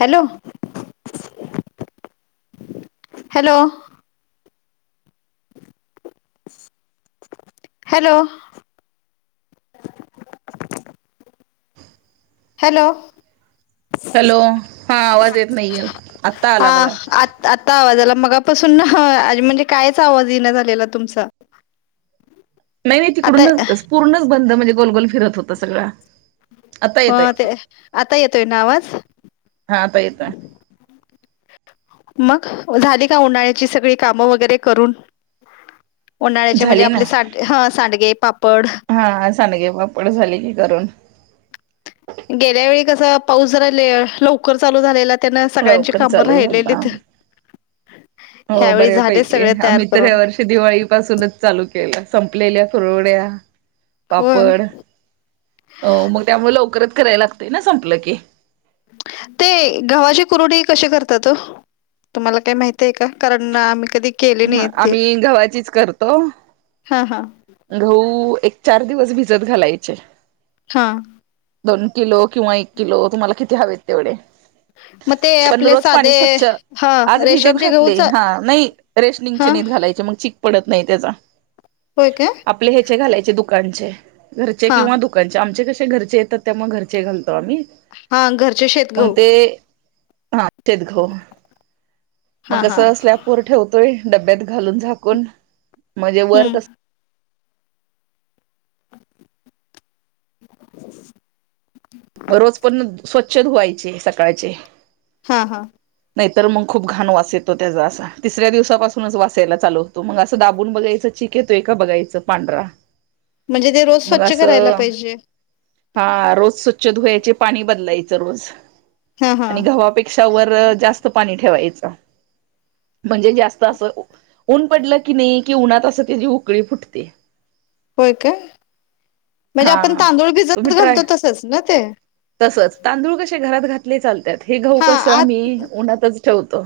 Hello. Hello. Hello. [inaudible] Hello. Hello, हा आवाज येत नाही ए, आत्ता हा आला बघा. आ आता आवाज आला मगापासून ना म्हणजे कायच आवाज येईना झालेला तुमचा. नाही नाही आता तिकडूनच क पूर्णच बंद म्हणजे गोलगोल फिरत होत सगळं. हा ते, आता येतोय ना आवाज? हा आता येतोय मग झाली का उन्हाळ्याची सगळी कामं वगैरे करून? उन्हाळ्याचे म्हणजे झाली ना आपले साड ह सांडगे पापड हा सांडगे, पापड झाले की करून. गेल्या वेळी कसं पाऊस जरा ले लवकर चालू झालेला त्यानं सगळ्यांची लवकर कामं चालू झालता राहिलेलीत. हो बऱ्यापैकी, आम्ही तर करून ह्या वर्षी दिवाळी पासूनच चालू के केलं, संपलेल्या कुरवड्या. हो पापड अ मग त्यामुळं लवकरच करायला लागतंय ना संपलं की. ते गव्हाची कुरुडी कशी करतात ओ? तुम्हाला काही माहित आहे का? कारण अ आम्ही कधी केली ह नाही ते आम्ही गव्हाचीच करतो. हा हा गहू एक चार दिवस भिजत घालायचे. हा. दोन किलो किंवा एक किलो तुम्हाला किती हवेत तेवढे. मग ते पण आपले रोज साधे पाणी स्वचछ, हा आज भिजत रेशनचे घातले, गहूच हा नाही रेशनिंगचे हा नाहीत घालायचे मग चिक पडत नाही त्याचं. होय काय? चे घालायचे दुकानचे, घरचे हा किंवा दुकानचे आमचे, कसे घरचे येतात त्यामुळे घरचे घाल तो आम्ही, हा घरचे शेत मग गहू ते हा तेत गहू, मग हा हा कसं स्लॅपर ठेवतोय. डब्यात घालून झाकून, म्हणजे वर हम्म कस म रोज पण स्वच्छ धुवायचे सकाळचे. हा हा. नाहीतर मग खूप घाण वास येतो, त्याचा असा तिसऱ्या दिवसा पासूनच वास यायला चालू होतो मग असं दाबून बघायचं. चिक येतोय का बघायचं पांढरा? म्हणजे ते रोज मग स्वच्छ अस करायला पाहिजे हा रोज स्वच्छ धुवायचे पाणी बदलायच रोज हा हा आणि गव्हापेक्षा वर जास्त पाणी ठेवायच म्हणजे, जास्त असं पडलं की नाही कि उनात असं त्याची उकळी फुटते. होय का? हा तुम्ही ट्राय तसंच ना ते तसच तांदूळ कसे घरात घात कुठले चालतात हे गहू हा कसं आत आम्ही उन्हातच ठेवतो.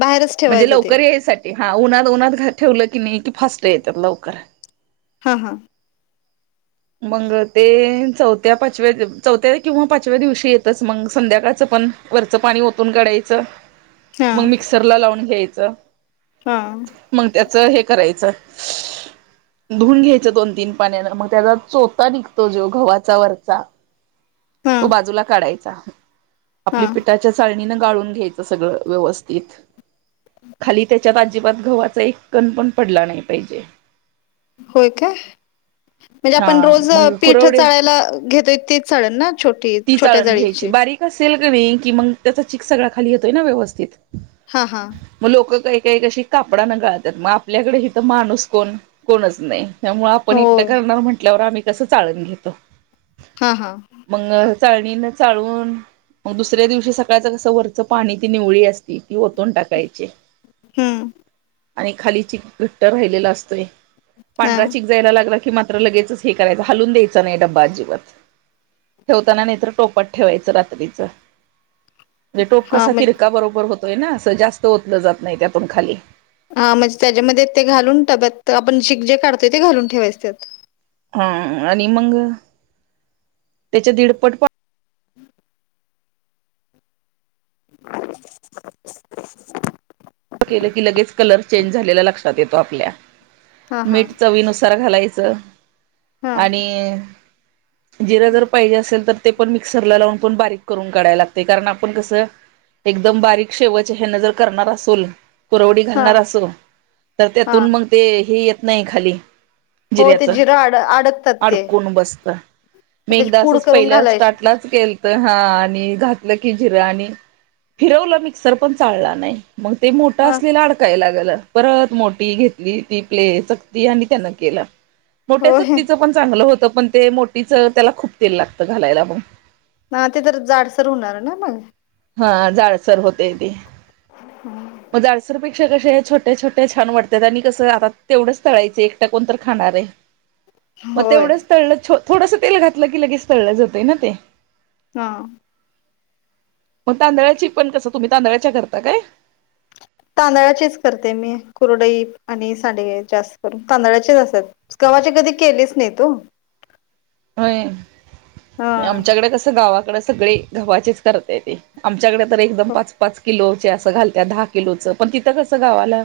बाहेरच म्हणजे ठेवायचं ते लवकर यायसाठी. हा उन्हात उन्हात घर ठेवलं की नाही की फास्ट येतात लवकर. हा हा. मग ते चौथ्या पाचव्या चौथ्या किंवा पाचव्या दिवशी येतच मग संध्याकाळचं पण वरचं पाणी ओतून काढायचं, हा मग मिक्सर ला लावून घ्यायचं. हा. मग त्याचं हे करायचं धुऊन घ्यायच दोन तीन पाण्यान मग त्याचा चोता निघतो, जो गव्हाचा वरचा हा तो बाजूला काढायचा. हा आपली पिठाच्या चाळणीनं गाळून घ्यायचं सगळं व्यवस्थित. खाली त्याच्यात अजिबात गव्हाचा एक कण पण पडला नाही पाहिजे. होय का? म्हणजे आपण हा रोज मग पीठ कुरवडे चाळायला घेतोय, तीच चाळण ना छोटी छोट्या जाळीची. ते केल किनई मग त्याचा चिक सगळा खाली येतोय ना, व्यवस्थित हा हा मग लोक काही कशी कापडा न गाळतात, मग आपल्याकडे हिथ माणूस कोण कोणच नाही. त्यामुळे आपण हो एकटं करणार म्हटल्यावर आम्ही कसं चाळून घेतो. हा हा. चाळणी चाळून मग दुसऱ्या दिवशी सकाळ सकाळचं कसं वरचं पाणी ती निवळी असती, ती ओतून टाकायची. हम. आणि खाली चिक घट्ट राहिलेला असतोय, हा पांढरा चिक जायला लागला की मात्र लगेचच हे करायचं हलून द्यायचं नाही, डब्बा अजिबात. ठेवताना नाहीतर टोपात ठेवायचं रात्रीच. म्हणजे टोप हा कसा म्हण तिरका बरोबर होतोय ना, असं जास्त ओतलं जात नाही त्यातून खाली. हा म्हणजे त्याच्यामध्ये ते घालून डब्यात आपण जे काढतोय ते घालून ठेवायच त्यात. हा आणि मग त्याच्या दीडपट पाणी हम. [unintelligible] केलं की लगेच कलर चेंज झालेला लक्षात येतो, आपल्या हा हा. मीठ चवीनुसार घालायचं. हा आणि जिर जर पाहिजे असेल तर ते पण मिक्सर लावून पण बारीक करून काढायला लागतयं, कारण आपण कसं एकदम बारीक शेवचे हे नजर करणार असणार. कुरवडी हा घालणार असो, तर हा त्यातून मग ते हे येत नाही खाली. हो ते जिऱ्याच जिरं अड अडकतात ते. अडकून बसतं. मग मी त्याची एकदा पूड असंच करून पहिल्या घालायची स्टार्टलाच केेलतं. हा आणि घातलं की जिरं आणि फिरवलं मिक्सर पण चालला नाही. मग ते मोठं हा असलेला अडकायला लागलं परत मोठी घेतली ती प्ले चगती आणि त्यान केलं. मोठ्या होय चकती पण चांगलं होतं, पण ते मोठीच त्याला खूप तेल लागतं घालायला मग. हा ते तर जाडसर होणार ना मग. हा जाडसर होतयं, तेे मग जाडसर पैकी खर हे छोटे छोटे छान वाटतात, आणि कसं आता तेवढंच तळायचे एकटा कोण तर खाणार आहे. मग होय तेवढंच तळलं थोडंस तेल घातलं, की लगेच तळलं जातय ना ते. हा. मग तांदळाची पण कस तुम्ही तांदळाच्या करता काय? तांदळाचेच करते मी कुरडई आणि सांडगे जास्त करून तांदळाचेच असतात गव्हाचे कधी केलेच नाहीत ओ. हा आमच्याकडे कस गावाकडे सगळे गव्हाचेचं करत्याती आम च्या कडं तर एकदम पाच -पाच किलो असं घालत्यात दहा किलोचं पण तिथं कसं गावाला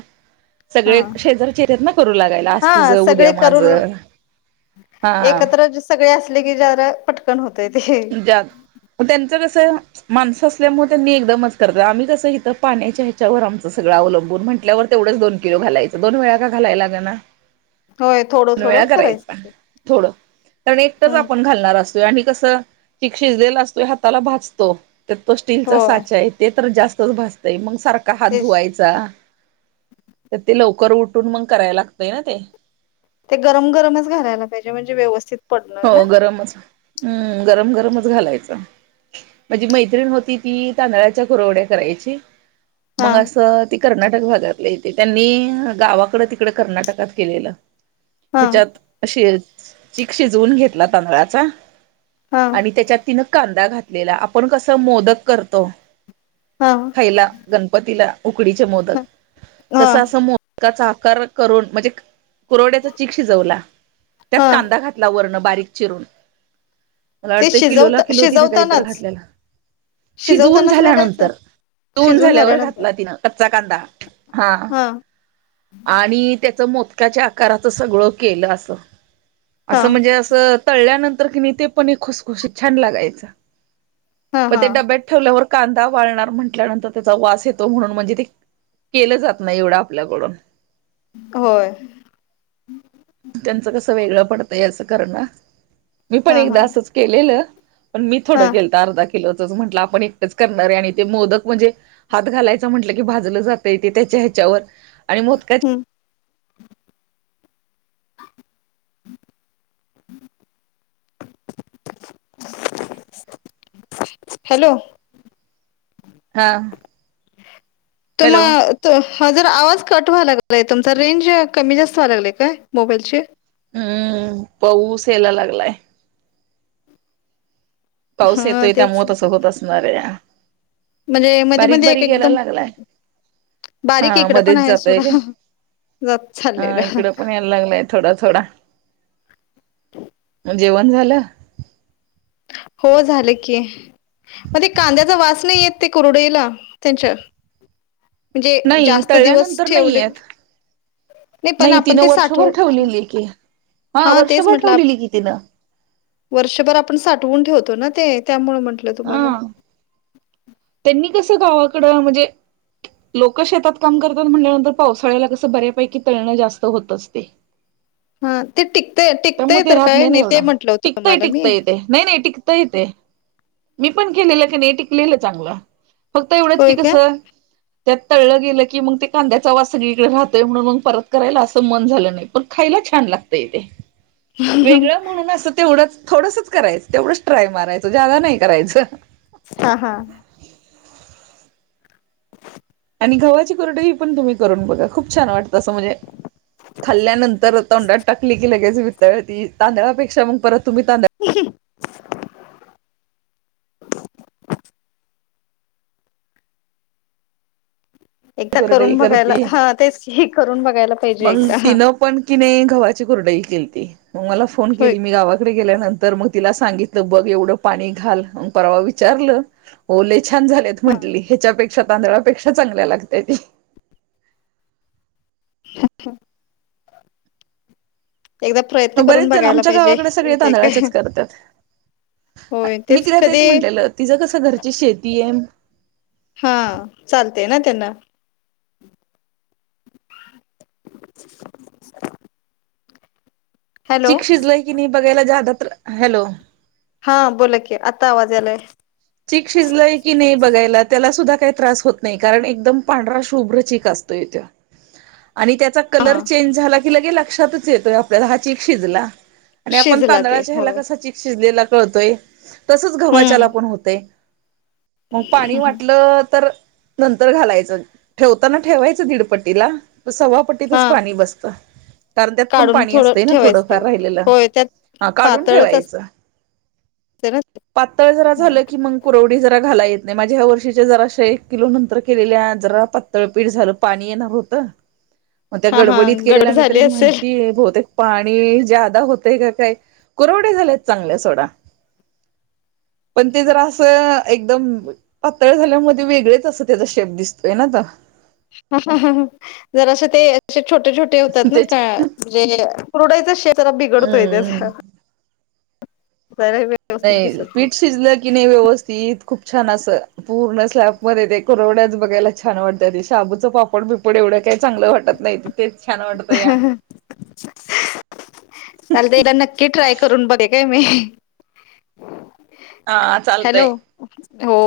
सगळे हा. शेजारचे येत्यात ना करू लागायला, आज तुझ हा उद्या सगळे करून माझं. हा एकत्र सगळे असले की ज्यादा पटकन होत. [unintelligible] त्यांच कस माणसं असल्यामुळे त्यांनी एकदमच करत आम्ही कसं इथं पाण्याच्या ह्याच्यावर आमच सगळं अवलंबून म्हटल्यावर तेवढं दोन किलो घालायचं, दोन वेळा का घालाय लागना. होय थोडं दोन थोडं वेळा करायचं करायचा ते थोडं कारण एकटच हम्म आपण घालणार असतो. आणि कसं चिक शिजलेला असतोय हाताला भाजतो. त्या तो स्टीलचा होय साचा आहे, ते तर जास्तच भाजतय मग सारखा हात तेच धुवायचा. तर ते लवकर उठून मग करायला लागतय ना ते. ते गरम गरमच घालायला पाहिजे, म्हणजे व्यवस्थित पडणार हो, ना गरमचं हम गरम गरमच घालायचं. म्हणजे मैत्रिण होती, ती तांदळाच्या कुरवड्या करायची हा मग अस कर्नाटक भागातले येतयं, त्यांनी गावाकड तिकड कर्नाटकात केलेलं. हा ह्याच्यात अशी चीक शिजवून घेतला तांदळाचा. हा आणि त्याच्यात तिनं कांदा घातलेला, आपण कसं मोदक करतो. हा खायला गणपतीला उकडीचे मोदक हा तस असं मोदकाचा करून म्हणजे कुरड्याचा चीक शिजवला त्यात हा कांदा घात वरन बारीक चिरून मला ते वाटतं किलोला शिजवता किलो तिन काही तर शिजवतानाच घातल्याला. शिजवून शिजवतानाच घालायचं झाल्यानंतर. शिजवून शिजून झाल्यावर झाल्यानंतर घातला तिनं कच्चा कांदा हा. आणि त्याच मोदक काच्या आकाराचं सगळं केल अस हा अस म्हणजे अस तळल्यानंतर नंतर कणी ते पण एक खुसखुशीत छान लागायचं हा पण हा ते डब्यात ठेवल्यावर कांदा वाळणार म्हंटल्यानंतर त्याचा वास येतो म्हणून, म्हणजे ते केलं जात नाही एवढं आपल्याकडून. होय त्यांचं कस वेगळं पडत तय अस करणं मी पण हा हा एकदा असंच केलेल पण मी थोडं हा केलत अर्धा किलो केल होत असं म्हंटलं, आपण एकटच करणार आहे आणि ते मोदक म्हणजे हात घालायचा म्हंटलं की भाजलं जातंय ते त्याच्या ह्याच्यावर आणि मोदकाच्या हम्म [unintelligible] [unintelligible] हॅलो! हा. तुमा हॅलो तू हा जर आवाज कट व्हाय लागलाय, तुमचा रेंज कमी जास्त व्हाय लागले काय मोबाईलची? हम पाऊस यायला लागलाय. पाऊस हा येतोय, तेच त्यामुळे तसं होत असणार ये. म्हणजे मध्ये बारीक मध्ये एक बारीक याला एकदम लागलाय. बारीक हा इकडं पण मध्येच आहे जातोय काय? सोडा जात हा चाललेलं इकड पण यायला लागलाय थोडा थोडा जेवण झालं. हो झालं की मग ते कांद्याचा वास नाही येत, ते कुरडईला त्यांच्या म्हणजे नाही जास्त दिवस तळल्यानंतर नाही ठेवले येत नाही पण नाही आपण तिनं ते वर्षभर साठव, ठेवलेली की हा तेच वर्षभर म्हटलं, आप ठेवलेली की तिनं वर्षभर आपण साठवून ठेवतो ना ते, त्यामुळ म्हंटलं हा तुम्हाला. त्यांनी कसं गावाकडं म्हजे लोक शेतात काम करतात म्हटल्यानंतर, पावसाळ्याला कसं बऱ्यापैकी तळणं जास्त होत असते. हा ते टिक त्यामुळे ते ऱ्हात नाही ना एवढा, टिकतय तुम्हाला मी टिकतय ते, नाही नाही टिकतय ते. मी पण केलेलं की नाही टिकलेलं चांगलं, फक्त एवढंच की होय का कस? त्यात तळलं गेलं की, मग ते कांद्याचा आवाज सगळीकडे राहतोय म्हणून मग परत करायला असं मन झालं नाही, पण खायला छान लागतय ते, वेगळं म्हणून अस तेवढंच. थोडसच करायचं, तेवढंच ट्राय मारायचं, ज्यादा नाही करायचं. हा हा. आणि गव्हाची कुरडई पण तुम्ही करून बघा. खूप छान वाटत. तस म्हणजे खाल्ल्यानंतर तोंडात टाकली की, लगेच विर घळती तांदळापेक्षा, मग परत तुम्ही तांदळा एकदा कुरडई करून बघायला करती, हा तेच हे करून बघायला पाहिजे मग एकदा हा तिनं पण कि नाही गव्हाची कुरडई केलती म मला फोन होय केली, मी गावाकडे गेल्यानंतर तर मग तिला सांगितलं, बघ एवढं पाणी घाल म परवा विचारलं हो लई छान! झालेत हा म्हंटली ह्याच्यापेक्षा तांदळापेक्षा चांगल्या लागल्या. [unintelligible] अच्छा! बरेच जण आमच्या गावाकडे सगळे येते काय तांदळाचेच करत्यात. होय मी तिला तेच कधी म्हंटलेलं तिचं कसं घरची शेती आहे. हा चालतय ना त्यांना. [unintelligible] हॅलो चिक शिजलाय की नाही, बघायला ज्यादा तर हॅलो! हा बोला की, आता आवाज यालाय. चीक शिजलाय की नाही बघायला त्याला सुद्धा काही त्रास होत नाही, कारण एकदम पांढरा शुभ्र चीक असतो. तोय तो. [inaudible] आणि त्याचा हा कलर चेंज झाला की, लगे लक्षातच येतोय आपल्याला हा चीक शिजला. आणि आपण शिजला तांदळा ते हो ह्याला कसा चीक शिजलेला कळतोय, तसच हम्म गव्हाच्याला पण होतो. मग पाणी वाटलं तर नंतर घालायचं ठेवताना ठेवायचं दीडपट्टीला सव्वा हा पट्टीतच पाणी बसतं. कारण त्यात पण काढून पाणी थोडं असतंय ना, ठेवायचं ते थोडंफार राहिलेलं होय त्यात हा काढून पातळच ठेवायचं. असते ना ते. पातळ जरा झालं की मग कुरवडी जरा घाला येत नाही, माझ्या ह्या वर्षीच्या जराशे एक किलो नंतर केलेल्या जरा पातळ पीठ झालं. पाणी येणार होत, मग त्या हा हा गडबडीत गडबड केलेल्या मी झाली तरी असेल म्हणतीये बहूतेक पाणी ज्यादा होतय का काय? कुरवडे झालेत चांगल्या सोडा. पण ते जरा असं एकदम पातळ झाल्या म वेगळेच असं त्याचा शेप दिसतोय ना त जर असं ते असे छोटे छोटे होतात ना, का त्याच्या म्हणजे कुरडाईचा शेप जरा बिघडतोय त्याचा. हम्म जरा व्यवस्थित नाही दिसत पीठ शिजलं की, नाही व्यवस्थित खूप छान अस पूर्ण स्लॅब मध्ये ते कुरवड्याच बघायला छान! वाटतयं, ते शाबूचं पापड बी पापड एवढं काही चांगलं वाटत नाही, तेच छान वाटतया. चालतय एकदा नक्की ट्राय करून बघेन काय मी. हा चालतयं. हॅलो हो.